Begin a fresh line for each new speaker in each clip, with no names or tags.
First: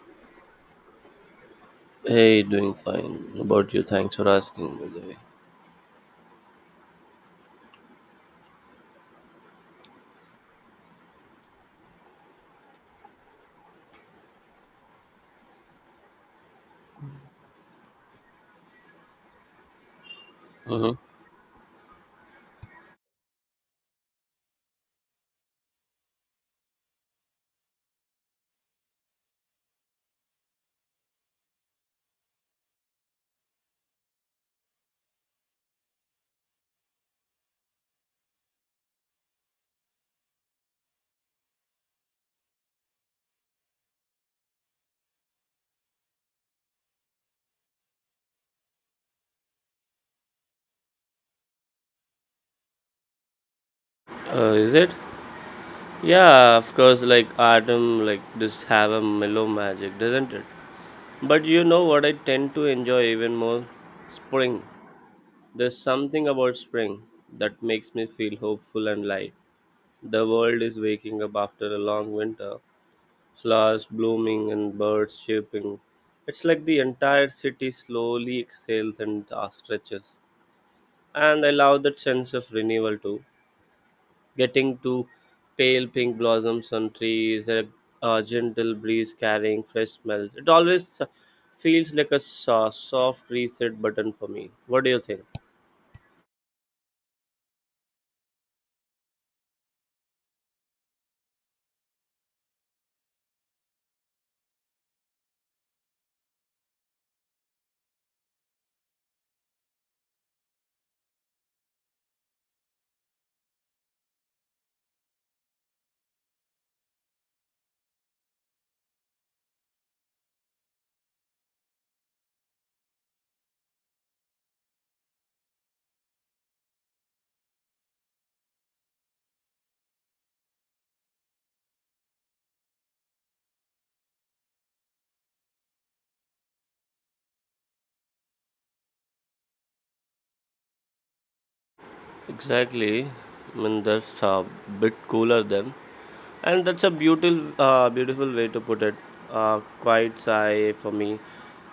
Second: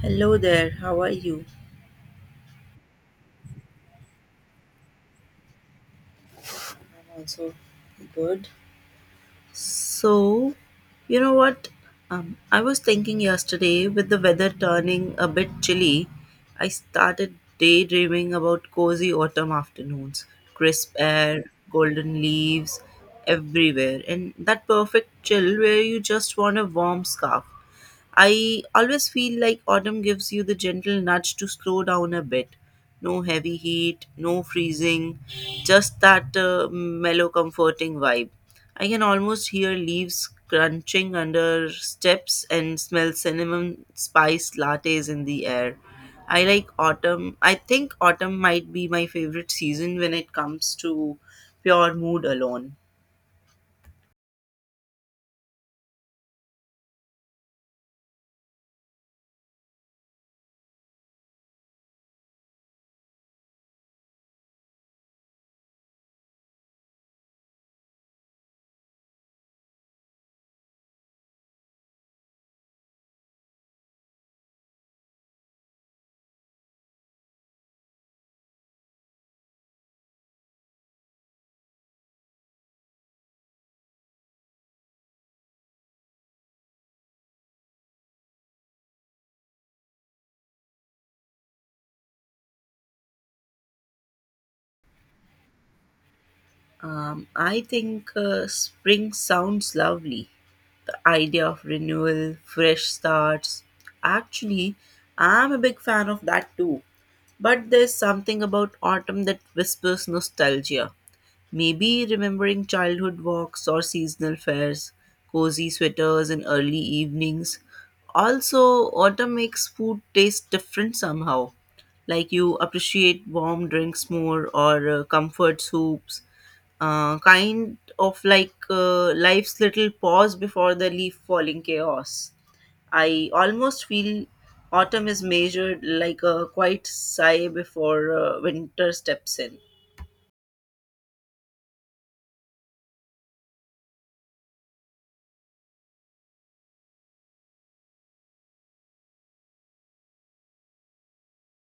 Hello there, how are you?
Hey, doing fine. How about you, thanks for asking. By the way,
I'm also good. So, you know what? I was thinking yesterday with the weather turning a bit chilly, I started daydreaming about cozy autumn afternoons,
hmm
crisp air, golden leaves everywhere, and that perfect chill where you just want a warm scarf. I always feel like autumn gives you the gentle nudge to slow down a bit. No heavy heat, no freezing, just that mellow, comforting vibe. I can almost hear leaves crunching under steps and smell cinnamon spice lattes in the air. I like autumn. I think autumn might be my favorite season when it comes to pure mood alone.
is it? Yeah, of course. Like autumn, like just have a mellow magic, doesn't it? But you know what? I tend to enjoy even more spring. There's something about spring that makes me feel hopeful and light. The world is waking up after a long winter. Flowers blooming and birds chirping. It's like the entire city slowly exhales and stretches. And I love that sense of renewal too. Getting to pale pink blossoms on trees, a gentle breeze carrying fresh smells. It always feels like a soft reset button for me. What do you think?
I think spring sounds lovely. The idea of renewal, fresh starts. Actually, I'm a big fan of that too. But there's something about autumn that whispers nostalgia. Maybe remembering childhood walks or seasonal fairs, cozy sweaters in early evenings. Also, autumn makes food taste different somehow, like you appreciate warm drinks more or comfort soups, kind of like life's little pause before the leaf falling chaos. I almost feel autumn is measured like a quiet sigh before winter steps in.
Exactly. I mean, that's a bit cooler then. And that's a beautiful way to put it. Quite sigh for me.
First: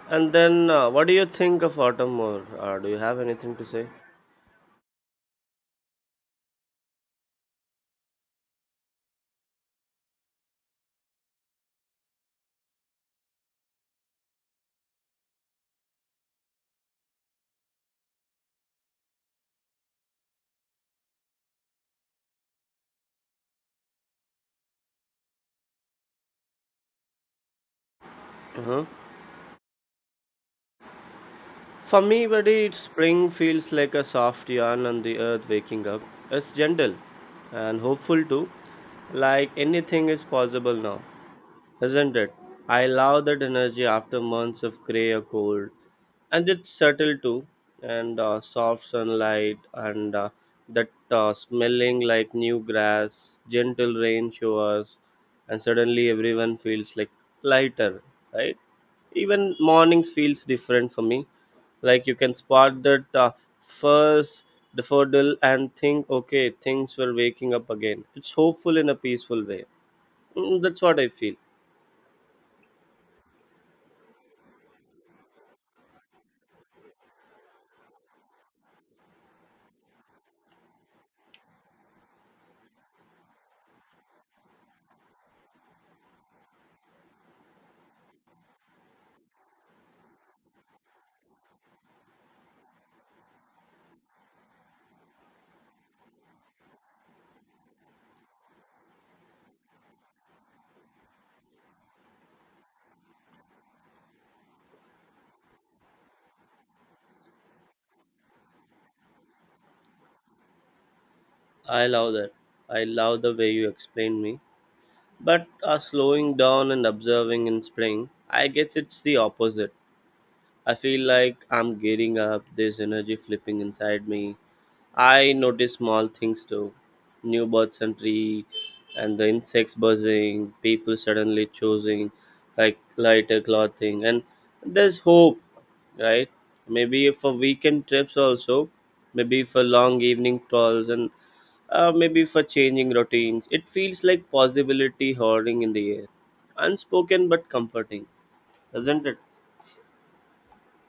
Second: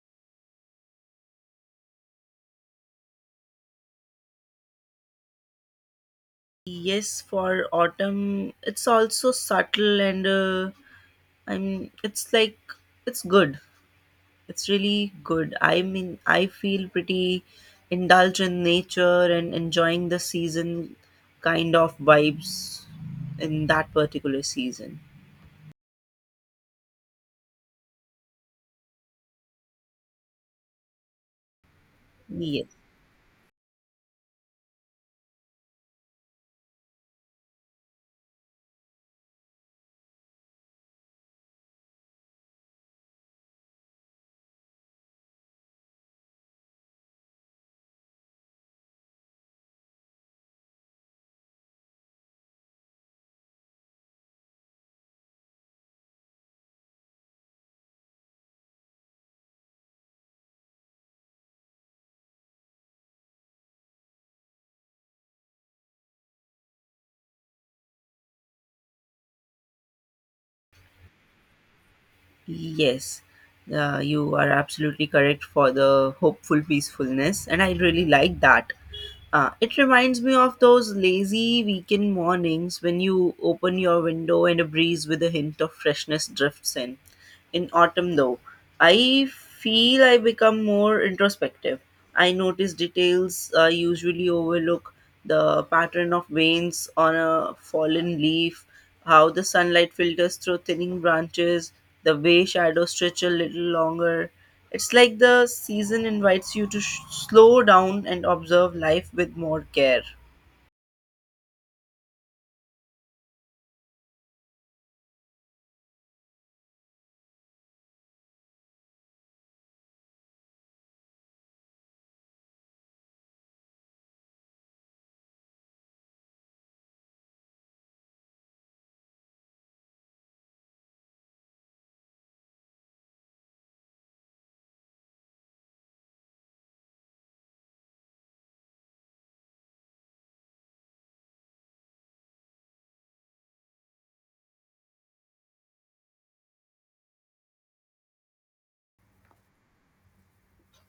And then, what do you think of autumn more? Do you have anything to say?
Yes, for autumn, it's also subtle and I'm. It's like it's good. It's really good. I mean, I feel pretty indulge in nature and enjoying the season, kind of vibes in that particular season.
Uh-huh. For me, buddy, it's
Yes.
spring feels like a soft yawn on the earth waking up. It's gentle and hopeful too, like anything is possible now. Isn't it? I love that energy after months of gray or cold. And it's subtle too, and soft sunlight, and that smelling like new grass, gentle rain showers, and suddenly everyone feels like lighter, right? Even mornings feels different for me. Like you can spot that first daffodil and think, okay, things were waking up again. It's hopeful in a peaceful way. Mm, that's what I feel.
Yes, you are absolutely correct for the hopeful peacefulness, and I really like that. It reminds me of those lazy weekend mornings when you open your window and a breeze with a hint of freshness drifts in. In autumn, though, I feel I become more introspective. I notice details I usually overlook, the pattern of veins on a fallen leaf, how the sunlight filters through thinning branches, the way shadows stretch a little longer. It's like the season invites you to slow down and observe life with more care.
I love that. I love the way you explained me. But slowing down and observing in spring, I guess it's the opposite. I feel like I'm gearing up, this energy flipping inside me, I notice small things too. New bird entry, and the insects buzzing, people suddenly choosing like lighter clothing and there's hope, right? Maybe for weekend trips also, maybe for long evening calls and maybe for changing routines. It feels like possibility hoarding in the air. Unspoken but comforting, doesn't it?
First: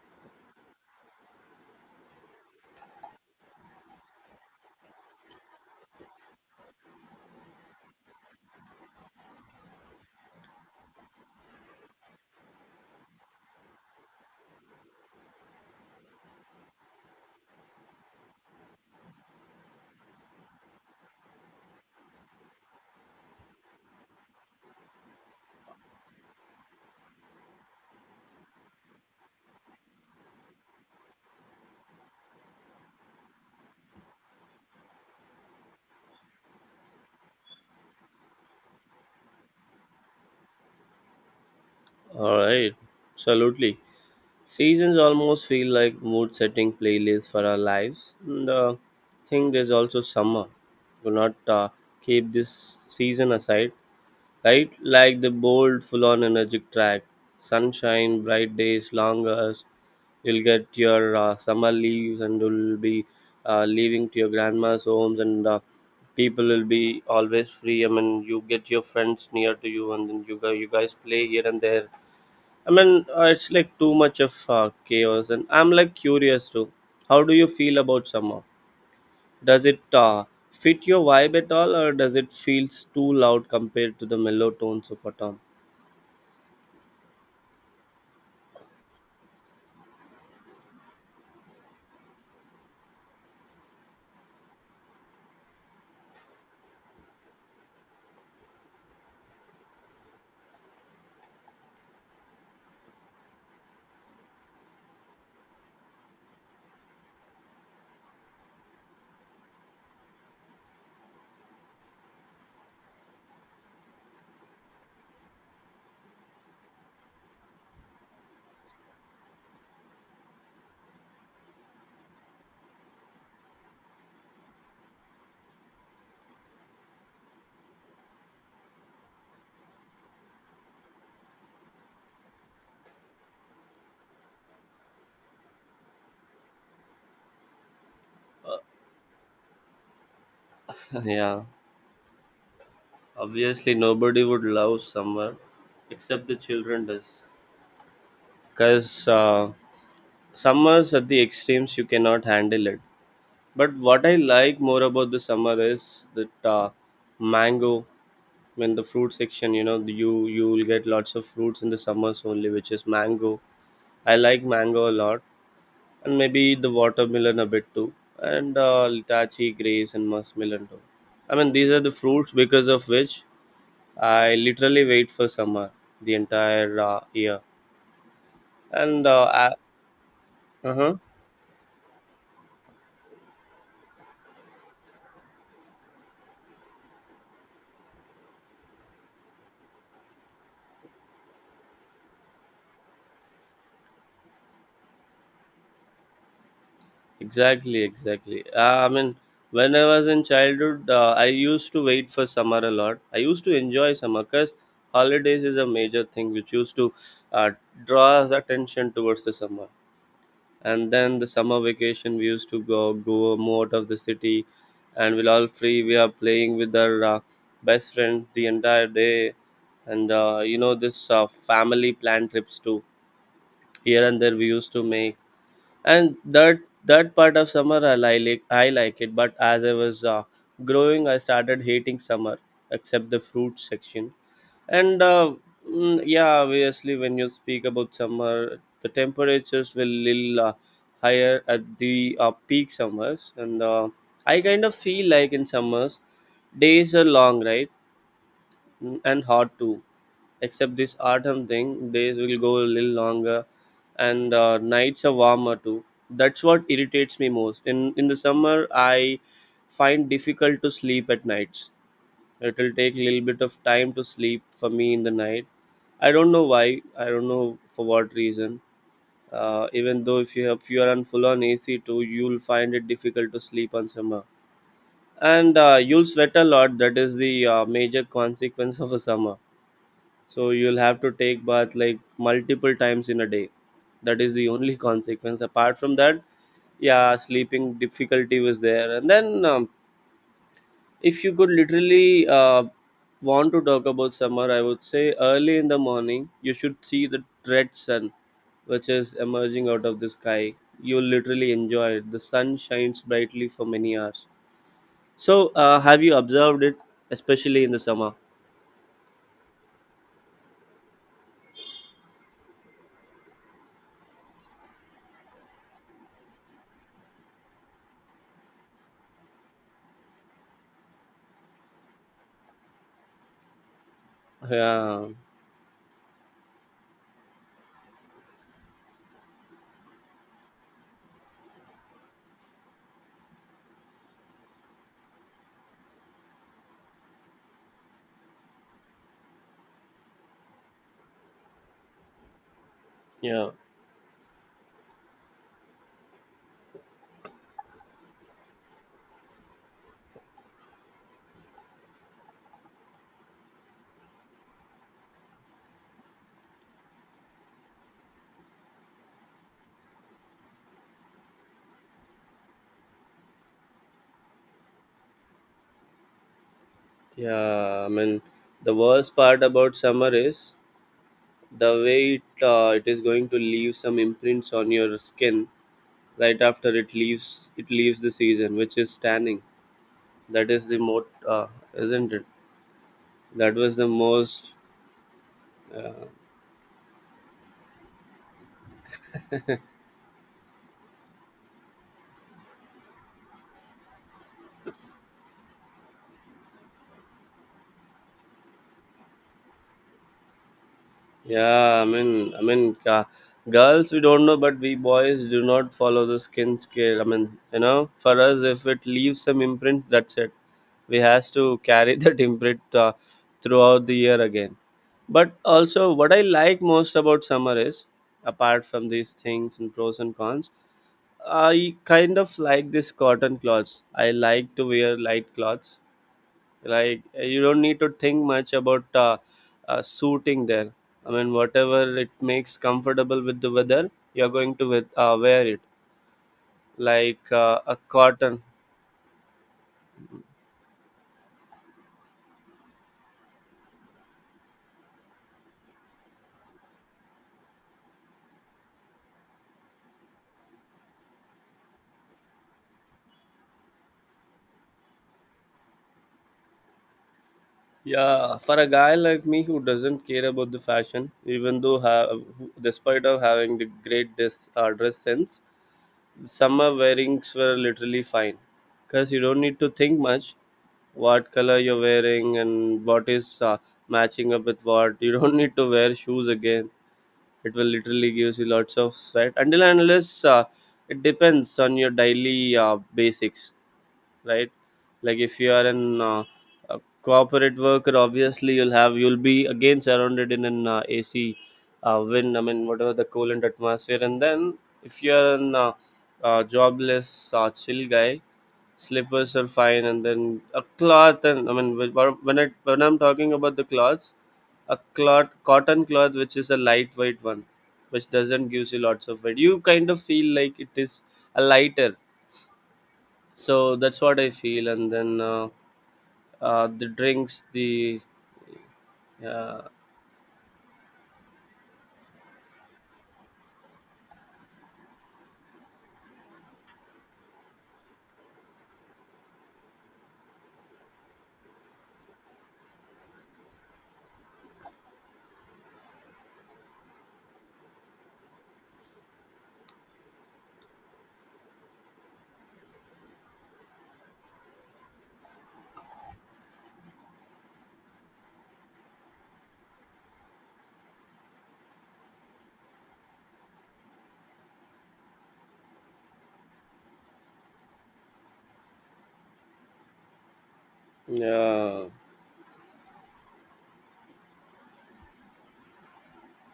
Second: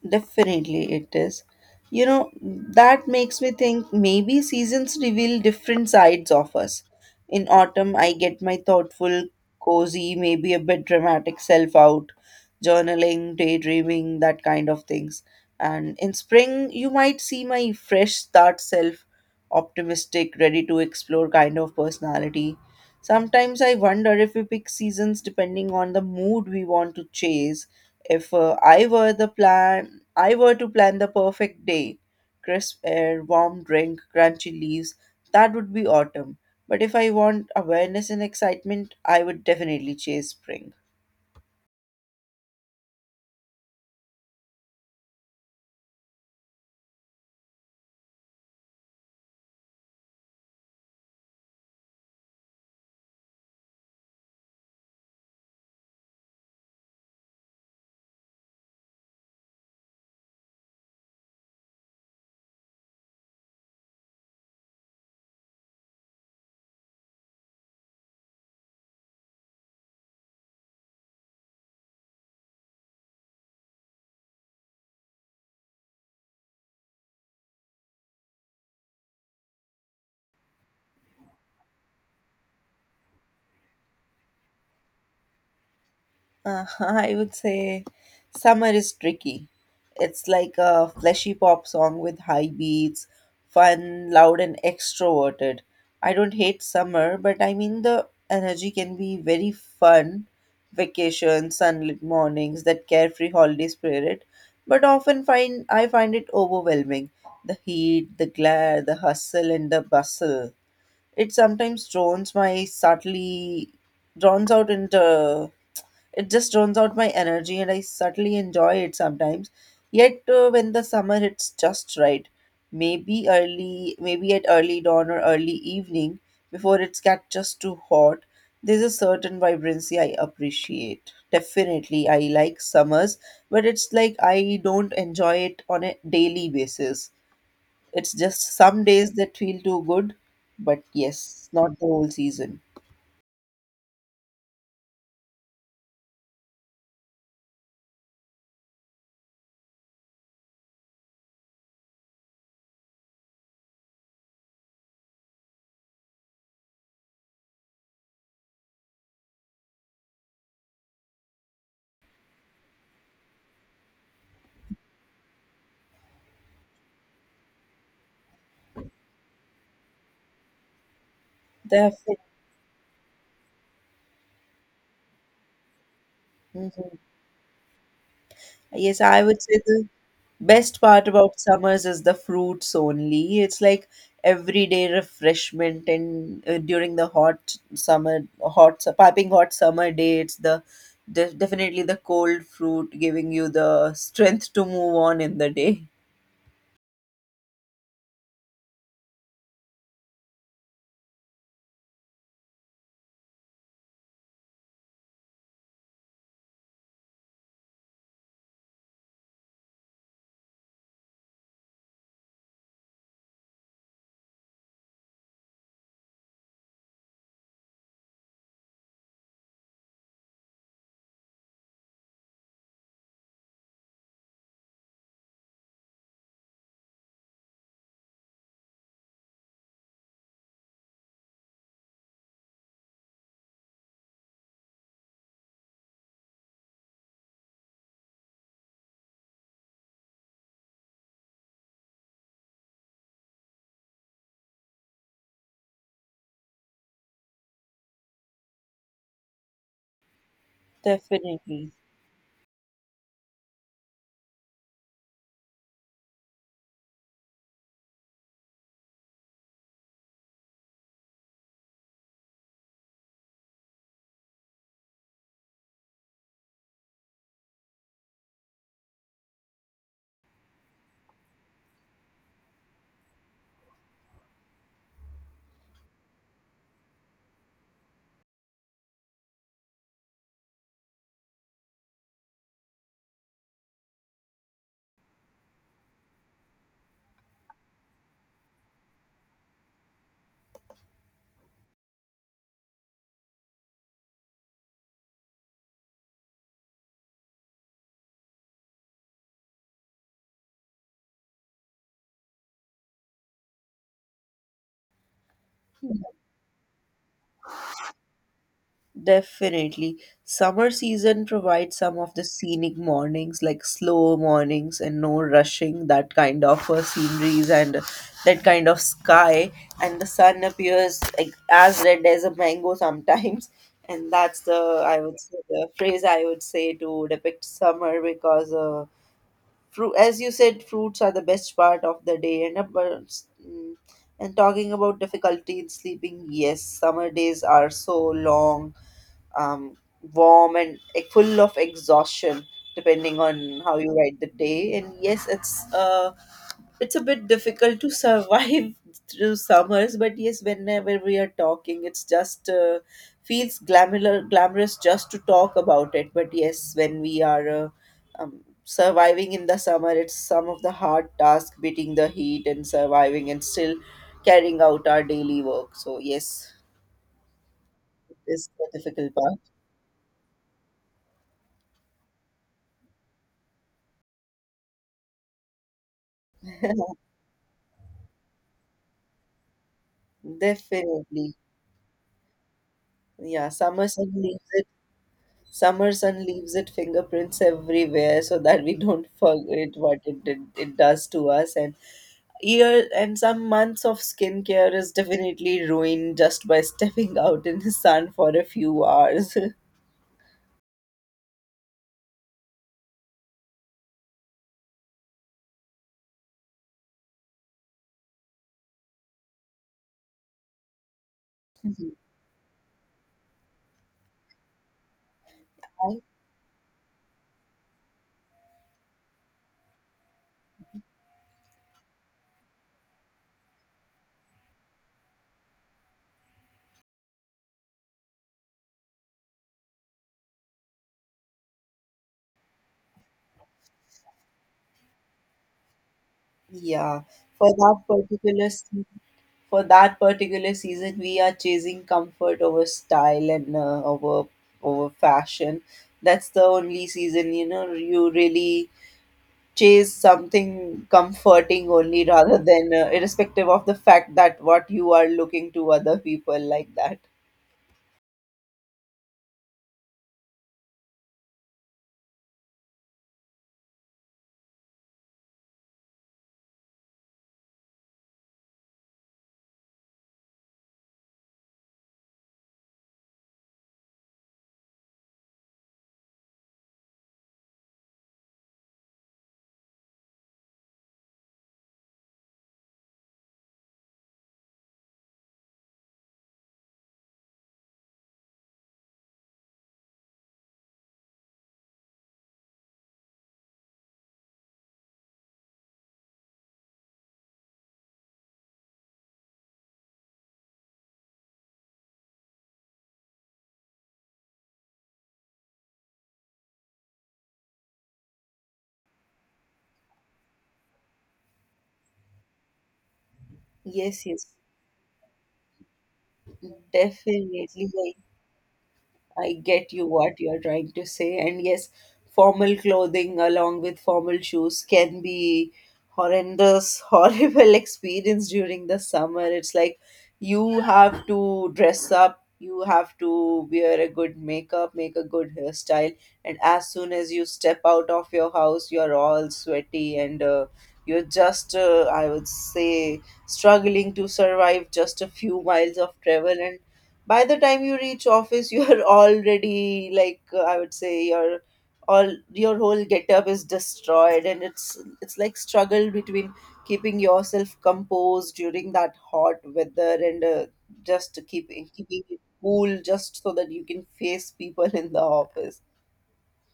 Definitely it is. You know, that makes me think maybe seasons reveal different sides of us. In autumn, I get my thoughtful, cozy, maybe a bit dramatic self out, journaling, daydreaming, that kind of things. And in spring, you might see my fresh start self, optimistic, ready to explore, kind of personality. Sometimes I wonder if we pick seasons depending on the mood we want to chase. If I were the plan, I were to plan the perfect day, crisp air, warm drink, crunchy leaves, that would be autumn. But if I want awareness and excitement, I would definitely chase spring.
Alright, absolutely. Seasons almost feel like mood setting playlists for our lives. The thing there's also summer. Do not keep this season aside, right? Like the bold, full on energetic track. Sunshine, bright days, long hours. You'll get your summer leaves and you'll be leaving to your grandma's homes, and people will be always free. I mean, you get your friends near to you, and then you guys play here and there. I mean, it's like too much of chaos, and I'm like curious too. How do you feel about summer? Does it fit your vibe at all, or does it feels too loud compared to the mellow tones of autumn?
I would say summer is tricky. It's like a fleshy pop song with high beats, fun, loud, and extroverted. I don't hate summer, but I mean the energy can be very fun. Vacation, sunlit mornings, that carefree holiday spirit, but often find it overwhelming. The heat, the glare, the hustle, and the bustle. It sometimes drowns my subtly drowns out into it just drowns out my energy, and I subtly enjoy it sometimes. Yet when the summer hits just right, maybe at early dawn or early evening, before it's get just too hot, there's a certain vibrancy I appreciate. Definitely, I like summers, but it's like I don't enjoy it on a daily basis. It's just some days that feel too good, but
Yeah,
yes, not the whole season.
obviously nobody would love summer, except the children does, because summers at the extremes you cannot handle it. But what I like more about the summer is that mango. I mean, the fruit section. You know, you will get lots of fruits in the summers only, which is mango. I like mango a lot, and maybe the watermelon a bit too, and litachi, grapes, and muskmelon too. I mean, these are the
Definitely.
fruits because of which I literally wait for summer the entire
Mhm.
year.
Yes,
And
I would say the
uh
best
huh.
part about summers is the fruits only. It's like everyday refreshment, and during the hot summer, piping hot summer day, it's the definitely the cold fruit giving you the strength to move on in the day.
Exactly, exactly. I mean, when I was in childhood, I used to wait for summer a lot. I used to enjoy summer because holidays is a major thing which used to uh, draw us attention towards the summer. And then the summer vacation, we used to go more out of the city, and we're all free. We are playing with our best friends the entire day, and you know this family plan trips too. Here and there, we used to make and that part of summer I like it. But as I was growing I started hating summer except the fruit section, and mm, yeah, obviously when you speak about summer the temperatures will little higher at the peak summers and I kind of feel like in summers days are long, right? Mm, and hot too. Except this autumn
Definitely.
thing, days will go a little longer and nights are warmer too. That's what irritates me most. In the summer, I find difficult to sleep at nights. It will take a little bit of time to sleep for me in the night. I don't know why. I don't know for what reason. Even though if you are on full on AC too, you'll find it difficult to sleep on summer, and you'll sweat a lot. That is the major consequence of a summer. So you'll have to take bath like multiple times in a day. That is the only consequence. Apart from that, yeah, sleeping difficulty was there. And then if you could literally want to talk about summer, I would say early in the morning you should see the red sun which is emerging out of the sky. You'll literally enjoy it. The sun shines brightly for many hours. So have you observed it, especially in the summer?
Definitely. Summer season provides some of the scenic mornings, like slow mornings and no rushing, that kind of sceneries and that kind of sky. And the sun appears like as red as a mango sometimes. And that's the, I
Yeah,
would say, the phrase I would say to depict summer, because fruit, as you said, fruits are the best part of the day. And about, mm, and talking about difficulty in sleeping, yes, summer days are so long, um, warm and, like, full of exhaustion depending
yeah.
on how you ride the day. And yes, it's a bit difficult to survive through summers. But yes, whenever we are talking, it's just feels glamour glamorous just to talk about it. But yes, when we are surviving in the summer, it's some of the hard task beating the heat and surviving, and still carrying out our daily work. So yes,
Yeah, I mean,
it's the
the worst
difficult part.
part about summer is the way it is going to leave some imprints on your skin right after it leaves the season, which is tanning. That is the most,
Definitely.
isn't it?
Yeah,
That was the most.
summer sun leaves it fingerprints everywhere, so that we don't forget what it does to us. And year and some months of skincare is definitely ruined just by stepping out in the sun for a few hours.
Yeah, I mean, girls we don't know, but we boys do not follow the skin scale. I mean, you know, for us, if it leaves some imprint, that's it. We has to
Mhm.
carry that imprint throughout the year again. But also, what I like most about summer is, apart from these things and pros and cons, I kind of like this cotton clothes. I like to wear light clothes, like you don't need to think much about suiting there. I mean whatever it makes comfortable with the weather you're going to with, wear it,
Yeah.
like
For
a
that
cotton.
particular for that particular season, we are chasing comfort over style and over fashion. That's the only season, you know, you really chase something comforting only, rather than irrespective of the fact that what you are looking to other people like that.
Yeah, for a guy like me who doesn't care about the fashion, even though have despite of having the great dress sense, summer wearings were literally fine because you don't need to think much what color you're wearing and what is matching up with what. You don't need to wear shoes again. It will literally gives you lots of sweat until and unless uh, it depends on your daily basics, right? Like if you are an uh, a corporate worker, obviously you'll be again surrounded in an AC wind, I mean whatever the coolant atmosphere. And then if you're an jobless chill guy, slippers are fine, and then a cloth. And I mean, when I'm talking about the cloths, a cloth, cotton cloth, which is a lightweight one, which doesn't gives you lots of weight. You kind of feel like it is a lighter. So that's
Yes,
what
yes,
I feel. And then the drinks,
definitely.
the,
I
yeah,
get you what you're trying to say. And yes, formal clothing along with formal shoes can be horrendous, horrible experience during the summer. It's like you have to dress up, you have to wear a good makeup, make a good hairstyle. And as soon as you step out of your house, you're all sweaty, and you're just, I would say, struggling to survive just a few miles of travel. And by the time you reach office, you are already, like, I would say, your all your whole getup is destroyed. And it's like struggle between keeping yourself composed during that hot weather, and just keeping
yeah,
keeping it cool just so that you can face people in the office.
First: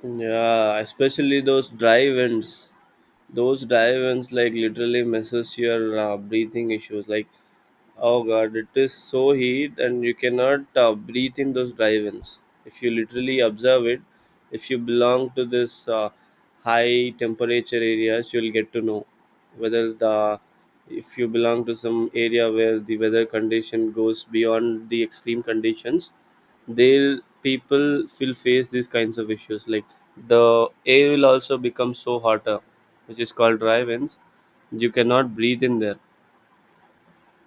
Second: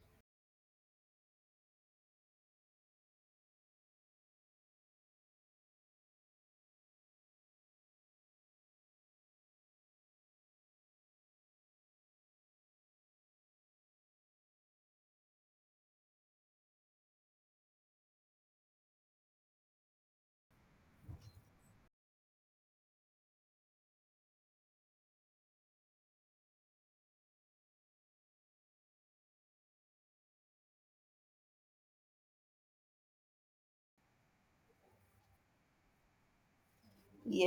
yeah. Especially those dry winds. Those dry winds like literally messes your breathing issues. Like, oh god, it is so heat, and you cannot breathe in those drive-ins. If you literally observe it, if you belong to this high temperature areas, you'll get to know whether the if you belong to some area where the weather condition goes beyond the extreme conditions, they'll people will face these kinds of issues. Like the air will also become so hotter, which is called drive-ins. You cannot breathe in there,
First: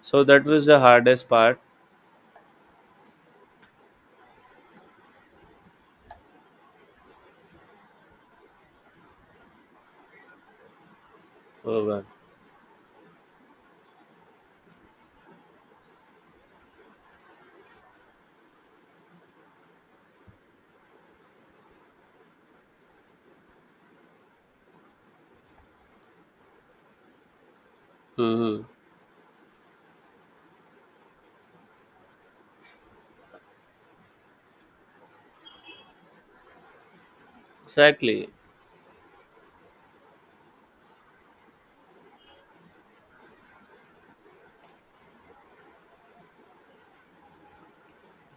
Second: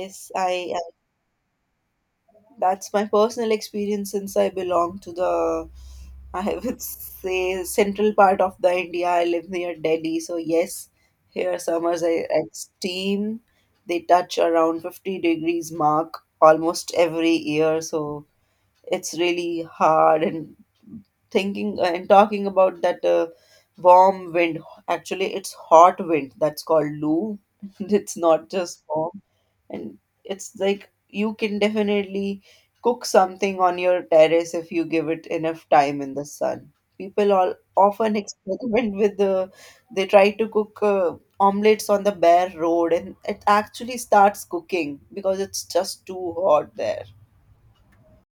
so that was
I
the hardest part.
That's my personal experience, since I belong to the, I would say, central part of the India. I live near Delhi. So, yes, here
Oh
summers
God.
are extreme. They touch around 50 degrees mark almost every year. So, it's really hard. And thinking and talking about that warm wind, actually it's hot wind, that's called loo, it's not
Mm-hmm.
just warm. And it's like you can definitely cook something on your terrace if you give it enough time in the sun. People all often
Exactly.
experiment with the they try to cook omelets on the bare road, and it actually starts cooking because it's just too hot there.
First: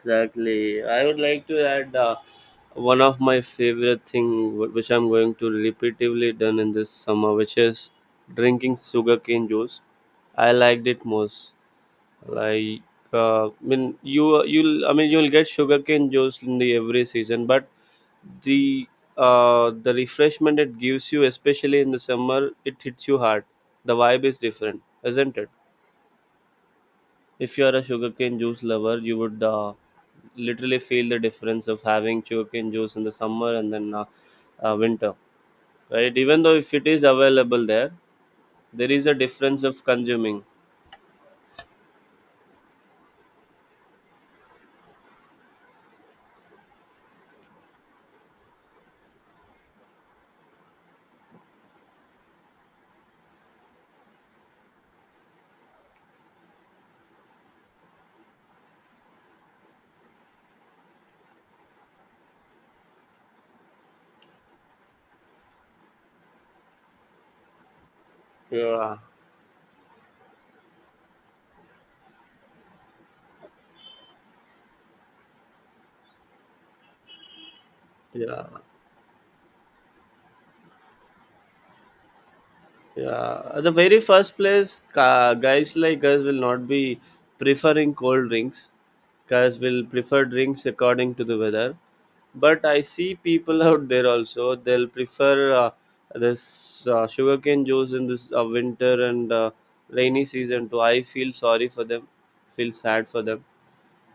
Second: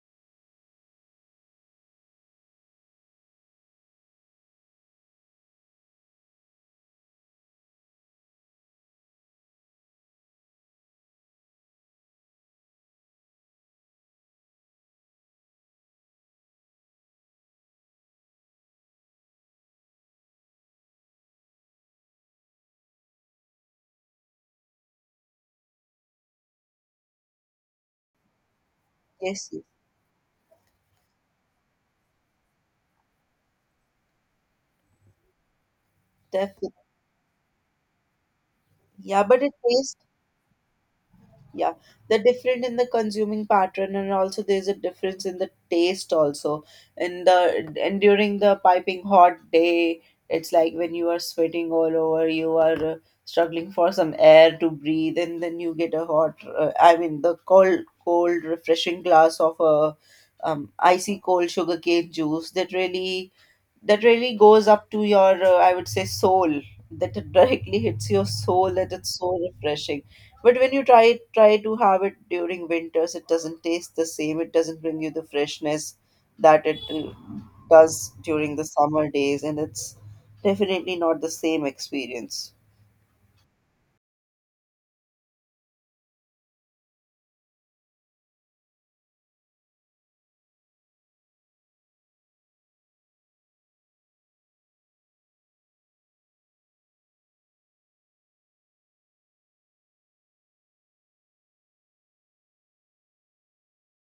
Exactly. I would like to add one of my favorite thing, which I'm going to repeatedly done in this summer, which is drinking sugarcane juice. I liked it most. Like, I mean, you you'll I mean you'll get sugarcane juice in the every season, but the the refreshment it gives you, especially in the summer, it hits you hard. The vibe is different, isn't it? If you are a sugarcane juice lover, you would
Yes, yes,
literally feel the difference of having sugarcane juice in the summer and then winter, right? Even though if
definitely.
it is available there, there is a
Yeah, but it
difference of
tastes,
consuming.
yeah, they're different in the consuming pattern, and also there's a difference in the taste also, in the and during the piping hot day. It's like when you are sweating all over, you are struggling for some air to breathe, and then you get a hot I mean the cold refreshing glass of a, icy cold sugarcane juice, that really, that really goes up to your, I would say, soul, that it directly hits your soul, that
Yeah,
it's so refreshing. But when you try to have it during winters, it doesn't taste the same, it doesn't bring you the freshness that it does
yeah.
during the summer days. And it's definitely not the same experience.
Yeah, at the very first place, ca guys like us will not be preferring cold drinks. Guys will prefer drinks according to the weather. But I see people out there also, they'll prefer this sugarcane juice in this winter and rainy season too. I feel sorry for them, feel sad for them.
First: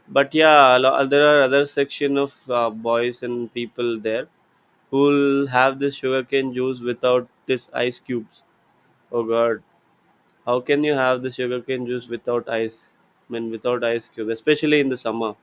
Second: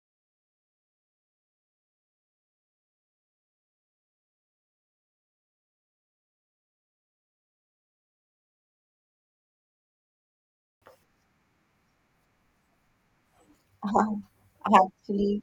But yeah, there are other section of boys and people there who'll have this sugarcane juice without this ice cubes. Oh God, how can you have the sugarcane juice without ice? I mean, without ice cube, especially in the summer.
Actually,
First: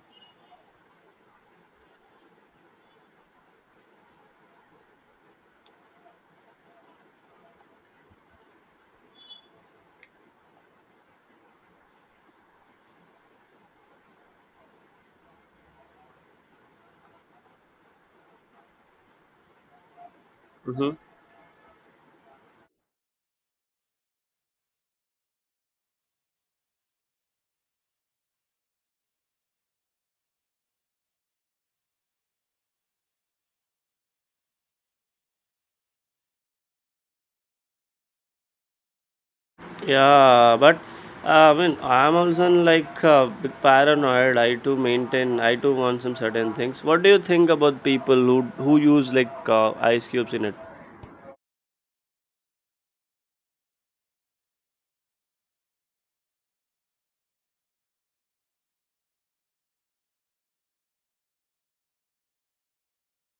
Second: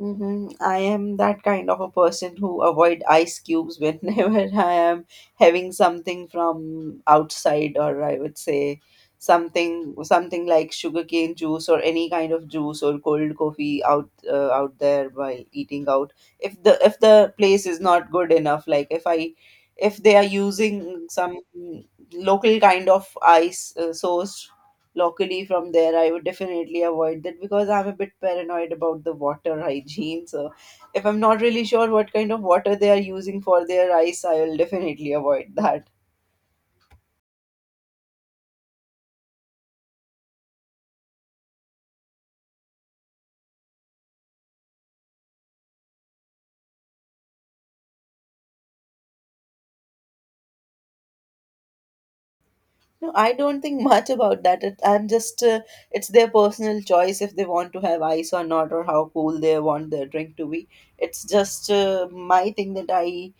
mm-hmm. I am that kind of a person who avoid ice cubes whenever I am having something from outside, or I would say something like sugarcane juice or any kind of juice or cold coffee out, out there while eating out. If the place is not good enough, like if I, if they are
Hmm.
using some local kind of ice, source locally from there, I would definitely avoid that because I'm a bit paranoid about the water hygiene. So if I'm not really sure what kind of water they are using for their ice, I will definitely avoid that.
Yeah, but I mean, I'm also like a bit paranoid. I too maintain, I too want some certain things. What do you think about people who who use ice cubes in it?
No i don't think much about that it, I'm just it's their personal choice if they want to have ice or not, or how cool they want their drink to be. It's just my thing, that i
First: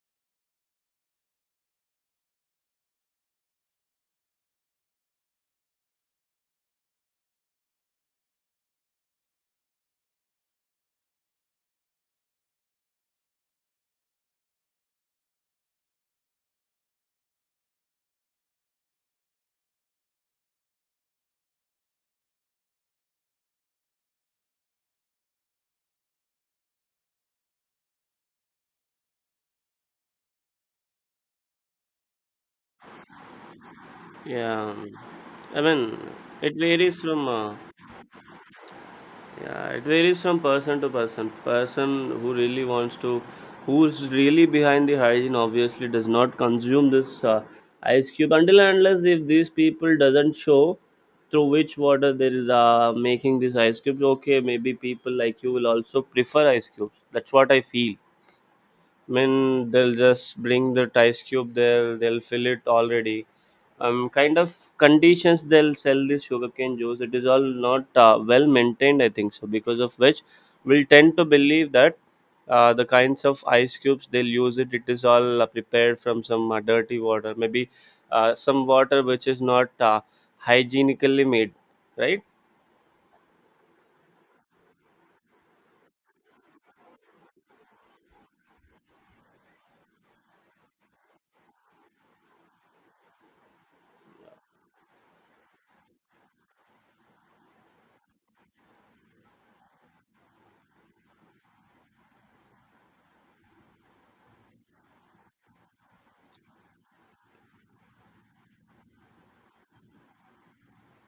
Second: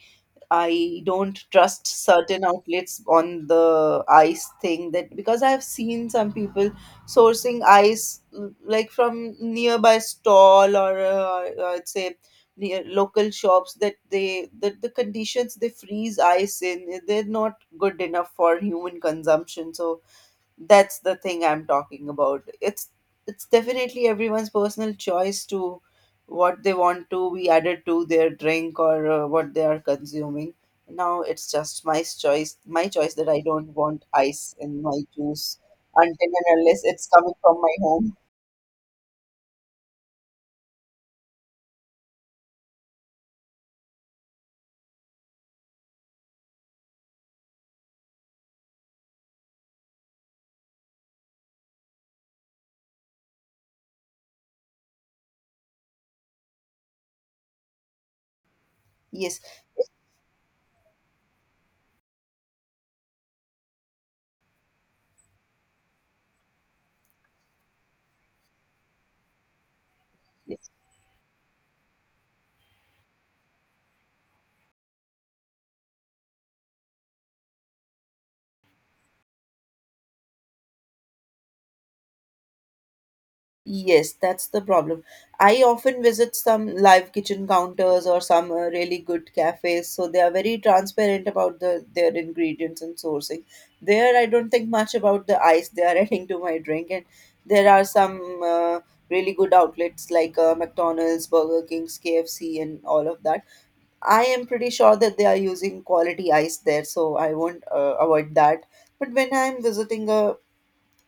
I don't trust certain outlets on the ice thing, that because I have seen some people sourcing ice, like from nearby stall or I'd say near local shops, that the conditions they freeze ice in, they're not good enough for human consumption. So that's the thing I'm talking about. It's definitely everyone's personal choice to what they want to be added to their drink, or what they are consuming now. It's just my choice that I don't want ice
Yeah,
in my juice,
I mean,
until
it
and unless
varies
it's
from
coming from my home.
Yeah, it varies from person to person. Person who really wants to, who's really behind the hygiene, obviously does not consume this ice cube until and unless if these people doesn't show through which water there is making this ice cubes. Okay, maybe people like you will also prefer ice cubes. That's what I feel. I
Yes,
mean, they'll just bring that ice cube there. They'll fill it already, kind of conditions they'll sell this sugarcane juice. It is all not well maintained, I think so, because of which we'll tend to believe that the kinds of ice cubes they'll use it, it is all prepared from some dirty water, maybe some water which is not hygienically made, right?
yes, that's the problem. I often visit some live kitchen counters or some really good cafes, so they are very transparent about their ingredients and sourcing. There, I don't think much about the ice they are adding to my drink, and there are some really good outlets like McDonald's, Burger King's, KFC, and all of that. I am pretty sure that they are using quality ice there, so I won't avoid that. But when I'm visiting a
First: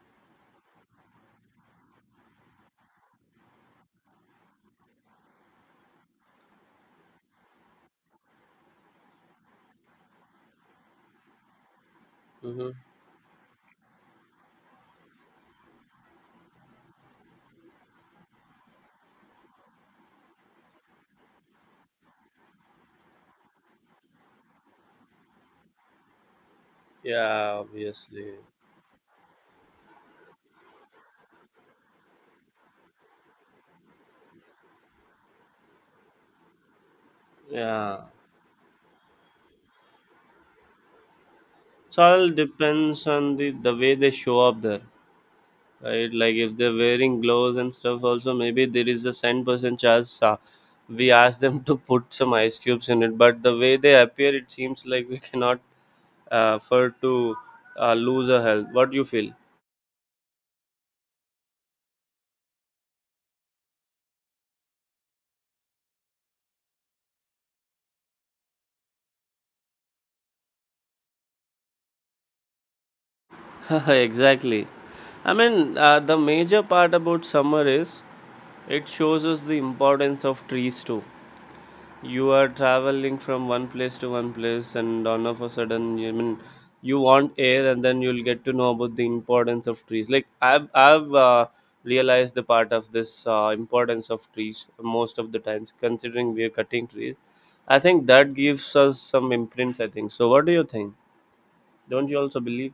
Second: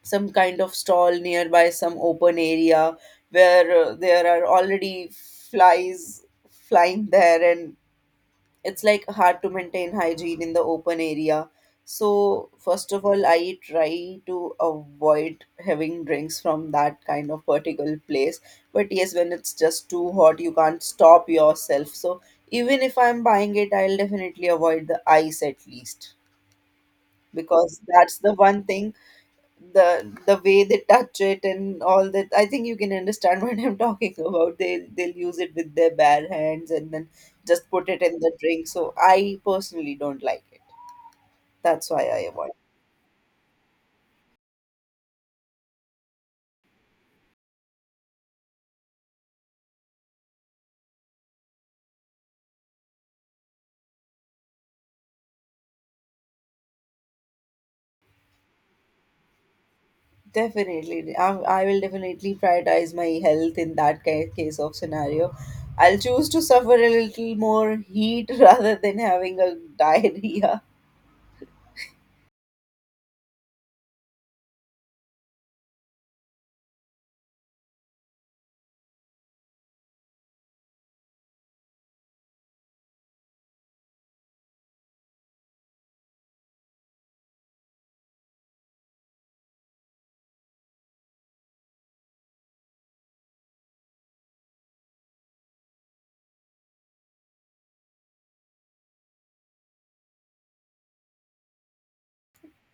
some kind of stall nearby some open area where there are already flies flying there, and it's like hard to maintain hygiene in the open area, so
Mm-hmm.
first of all I try to avoid having drinks from that kind of particular place. But yes, when it's just too hot, you can't stop yourself, so even if I'm buying it, I'll definitely avoid the ice at least,
Yeah,
because that's the
obviously.
one thing. The way they touch it and all that, I think you can understand what I'm talking about. They'll use it with their bare hands and then just put it
Yeah,
in the drink, so I personally don't like it. That's
it
why I
all
avoid.
depends on the way they show up there, right? Like if they're wearing gloves and stuff, also maybe there is a 10% chance we ask them to put some ice cubes in it. But the way they appear, it seems like we cannot afford to lose our health. What do you feel?
definitely i, I will definitely prioritize my health in that case of scenario. I'll choose to suffer a little more heat rather than having a diarrhea.
Exactly. I mean, the major part about summer is it shows us the importance of trees too. You are traveling from one place to one place, and all of a sudden you, I mean, you want air, and then you'll get to know about the importance of trees. Like I've realized the part of this importance of trees most of the times, considering we are cutting trees. I think that gives us some imprints, I think so. What do you think? Don't you also believe?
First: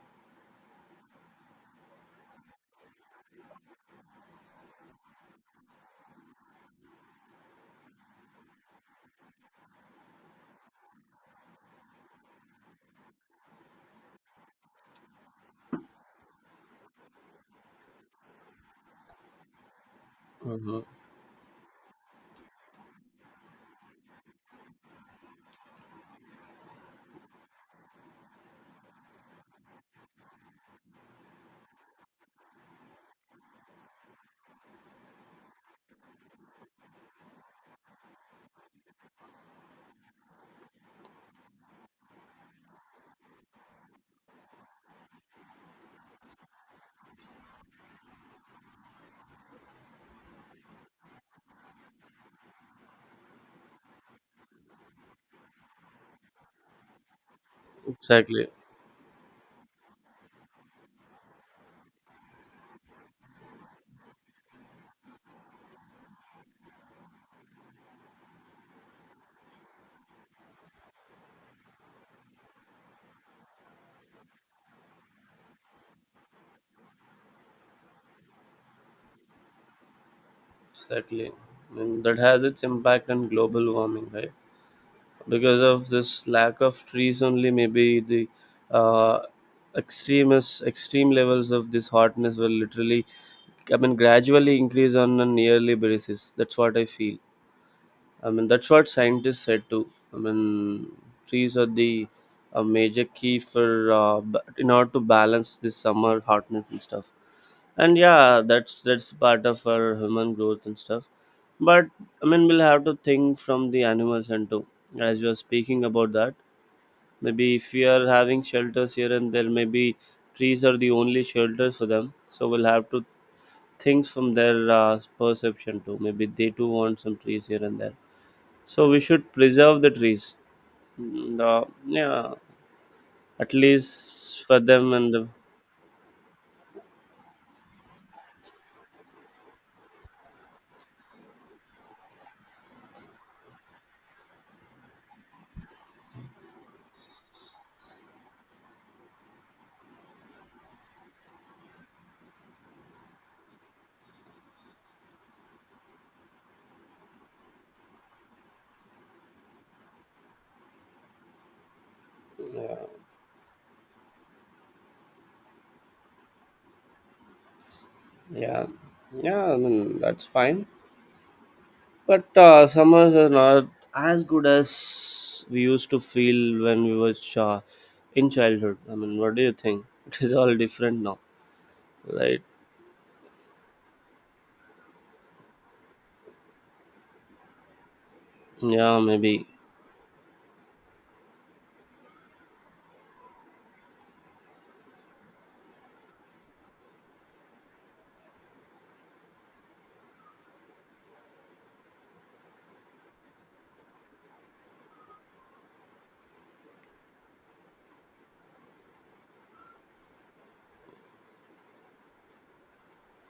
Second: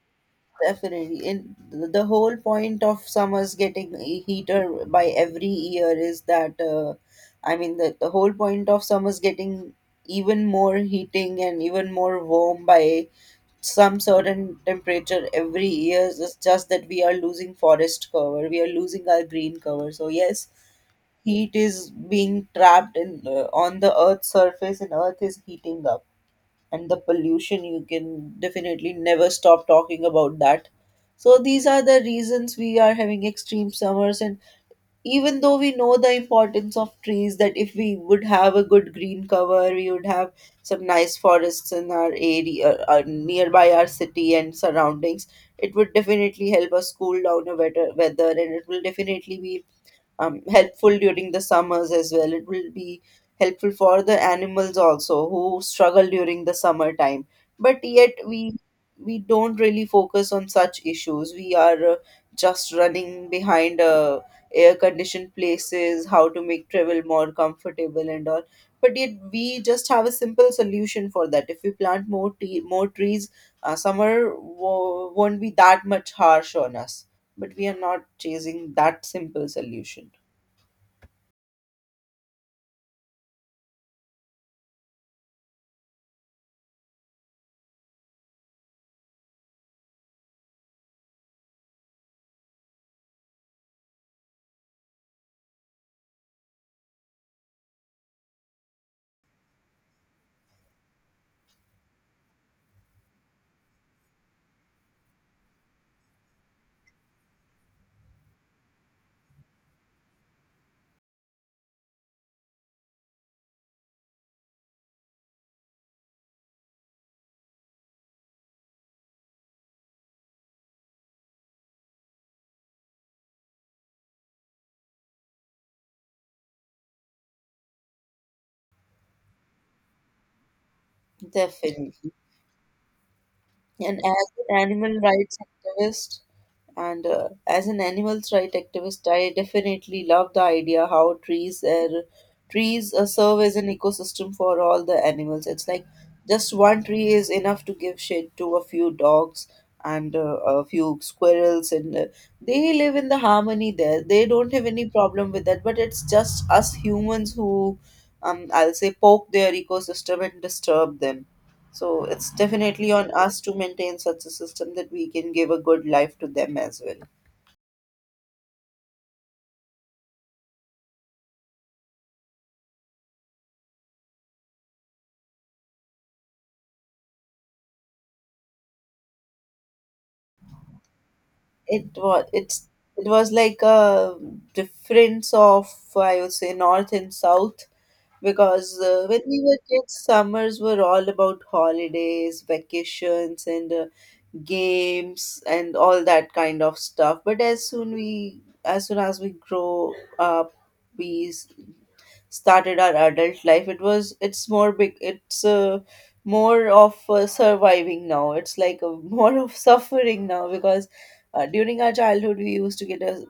Definitely. The whole point of summers getting heater by every year is that, I mean, the whole point of summers getting even more heating and even more warm by some certain temperature every year is just that we are losing forest cover, we are losing our green cover. So, yes,
Hmm.
heat is being trapped in on the earth's surface, and earth is heating up, and the pollution, you can definitely never stop talking about that. So these are the reasons we are having extreme summers. And even though we know the importance of trees, that if we would have a good green cover, we would have some nice forests in our area nearby our city and surroundings, it would definitely help us cool down a better weather, and it will definitely be helpful during the summers as well. It will be helpful for the animals also, who struggle during the summer time. But yet
Exactly.
we don't really focus on such issues. We are just running behind air conditioned places, how to make travel more comfortable and all. But yet we just have a simple solution for that. If we plant more tree, more trees, summer won't be that much harsh on us. But we are not chasing that simple solution.
Exactly. And that has its impact on global warming, right? Because of this lack of trees only, maybe the uh, extremist extreme levels of this hotness will literally, I mean, gradually increase on a yearly basis. That's what I feel. I mean, that's what scientists said too. I mean, trees are the a major key for in order to balance this summer hotness and stuff. And yeah, that's part of our human growth and stuff. But I mean, we'll have to think from the animals and too. As we are speaking about that, maybe if we are having shelters here and there, maybe trees are the only shelters for them. So we'll have to think from their perception too. Maybe they too want some trees here and there, so we should preserve the trees. Mm, the
Definitely.
yeah, at
And as
least for
an
them
animal
and the
rights activist, and as an animal's rights activist, I definitely love the idea how trees serve as an ecosystem for all the animals. It's like just one tree is enough to give shade to a few dogs and a few squirrels, and they live in the harmony there. They don't have any problem with that. But it's just us humans who, I'll say, poke their ecosystem and disturb them, so it's
yeah,
definitely on us to maintain such a system that we can give a good life to them as well.
yeah, yeah, I mean, that's fine. But summers are not as good as we used to feel when we were in childhood. I mean, what do you think? It is all different now,
It was
right?
it's it was like a difference of, I would say, north and south, because
Yeah,
when we
maybe.
were kids, summers were all about holidays, vacations, and games and all that kind of stuff. But as soon as we grow up, we s- started our adult life. It's more big, it's more of surviving now. It's like a, more of suffering now, because during our childhood we used to get a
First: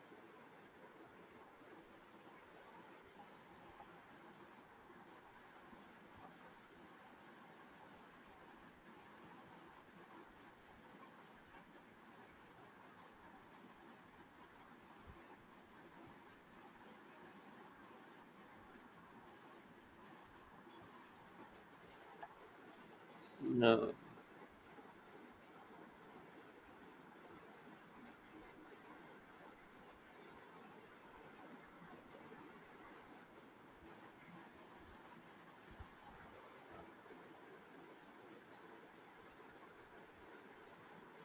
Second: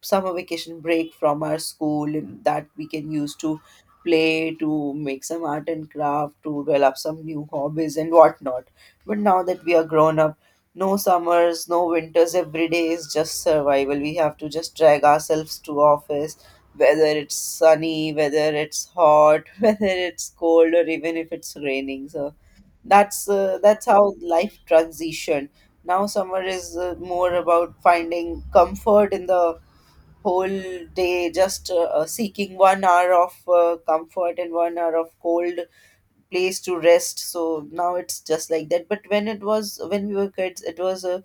summer vacation break from our school, and that we can use to play, to make some art and craft, to develop some new hobbies and whatnot. But now that we are grown up, no summers, no winters, every day is just survival. We have to just drag ourselves to office, whether it's sunny, whether it's hot, whether it's cold, or even if it's raining. So
Yeah.
that's how life transition. Now summer is more about finding comfort in the whole day, just seeking 1 hour of comfort and 1 hour of cold place to rest. So now it's just like that. But when it was when we were kids, it was a,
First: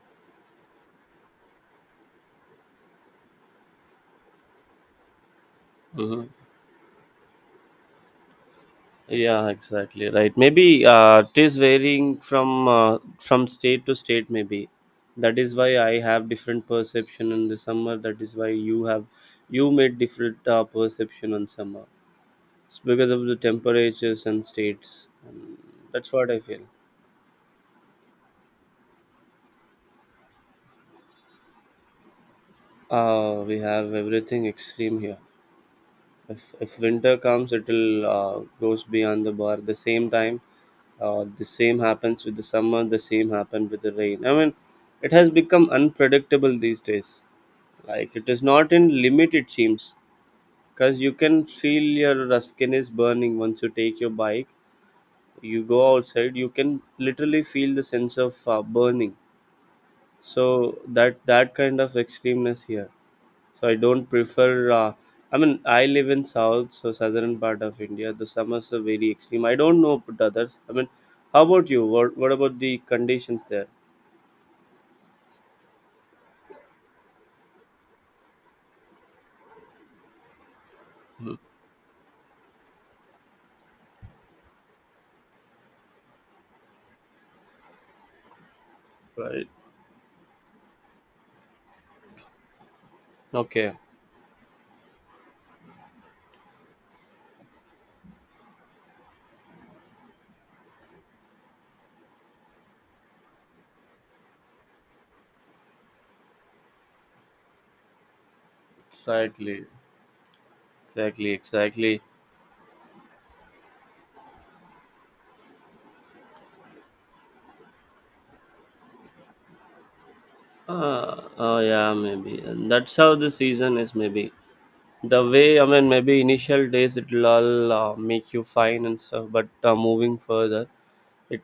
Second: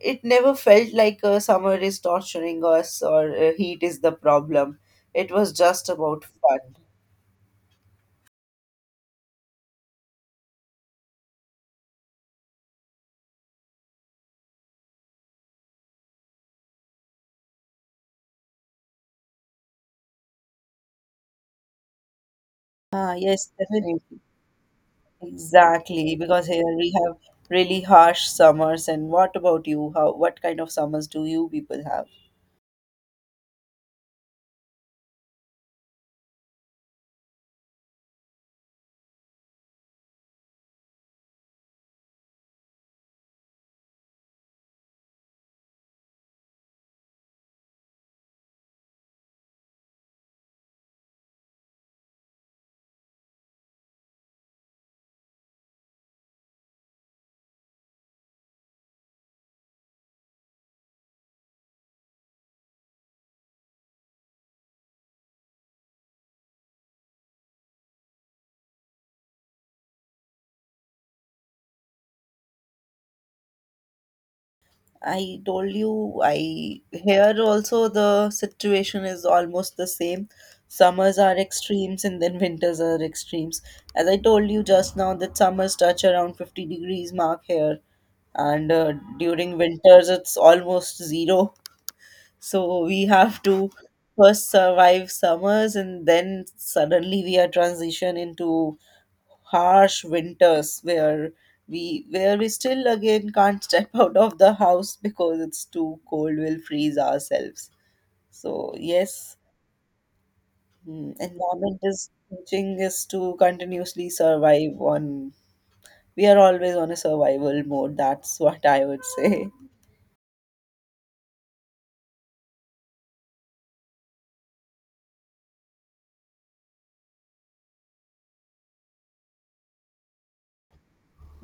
it never felt like summer is torturing us, or heat is the problem. It was just about
Mhm.
fun.
Yeah, exactly, right. Maybe it is varying from state to state. Maybe that is why I have different perception in the summer. That is why you have you made different perception on summer. It's because
Ah,
of the
yes, definitely.
temperatures and states. And that's
Exactly,
what I
because
feel.
here we have really harsh summers. And what about you? How, what kind of summers do you people have?
We have everything extreme here. If winter comes, it will goes beyond the bar. The same time, the same happens with the summer, the same happen with the rain. I mean, it has become unpredictable these days. Like, it is not in limit, it seems, because you can feel your skin is burning. Once you take your bike, you go outside, you can literally feel the sense of burning. So that that kind of extremeness here, so I don't prefer. I mean, I live in south, so southern part of India. The summers are very extreme. I don't know about others. I mean, how about you? What about the conditions there?
I told you, I here also the situation is almost the same. Summers are extremes and then winters are extremes. As I told you just now, that summers touch around 50 degrees mark here, and
Right.
during winters it's almost zero. So we have to
Okay.
first survive summers, and then suddenly we are transition into harsh winters, where we still again can't step out of the house, because it's too cold, we'll freeze ourselves. So yes,
Exactly.
mm,
Exactly.
environment
Exactly.
is teaching us to continuously survive on, we are always on a survival mode, that's what I would say.
Oh yeah, maybe. And that's how the season is. Maybe the way, I mean, maybe initial days it'll all make you fine and stuff. But moving further,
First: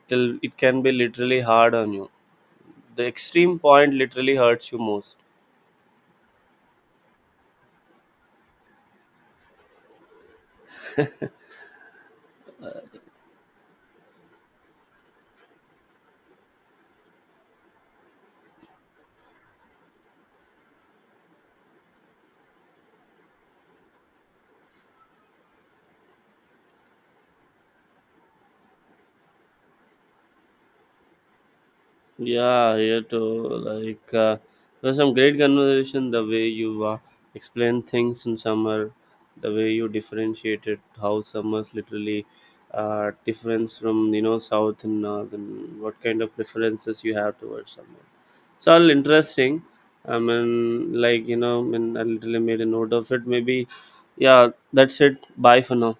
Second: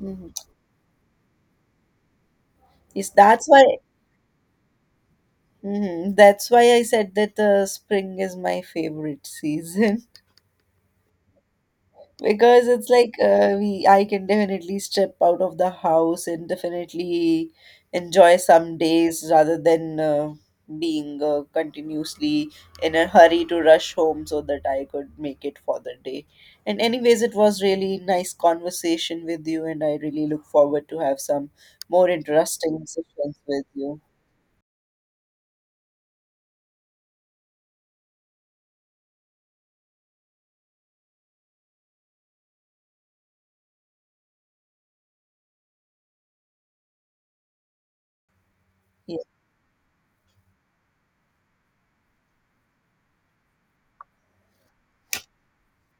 Mhm.
it can be literally hard on you. The
Yes, that's
extreme
why.
point literally hurts you most.
Mhm, that's why I said that spring is my favorite season, because it's like we I can definitely step out of the house and definitely enjoy some days rather than being continuously in a hurry to rush home so that I could make it for the day. And anyways, it was really nice conversation with you, and I really look forward to have some more
Yeah,
interesting
here to
sessions with you.
like there's some great conversation. The way you explain things in summer, the way you differentiated how summers literally difference from, you know, south and north, and what kind of preferences you have towards summer. It's all
Yeah.
interesting. I mean, like, you know, I mean, I literally made a note of it. Maybe, yeah, that's it. Bye for now.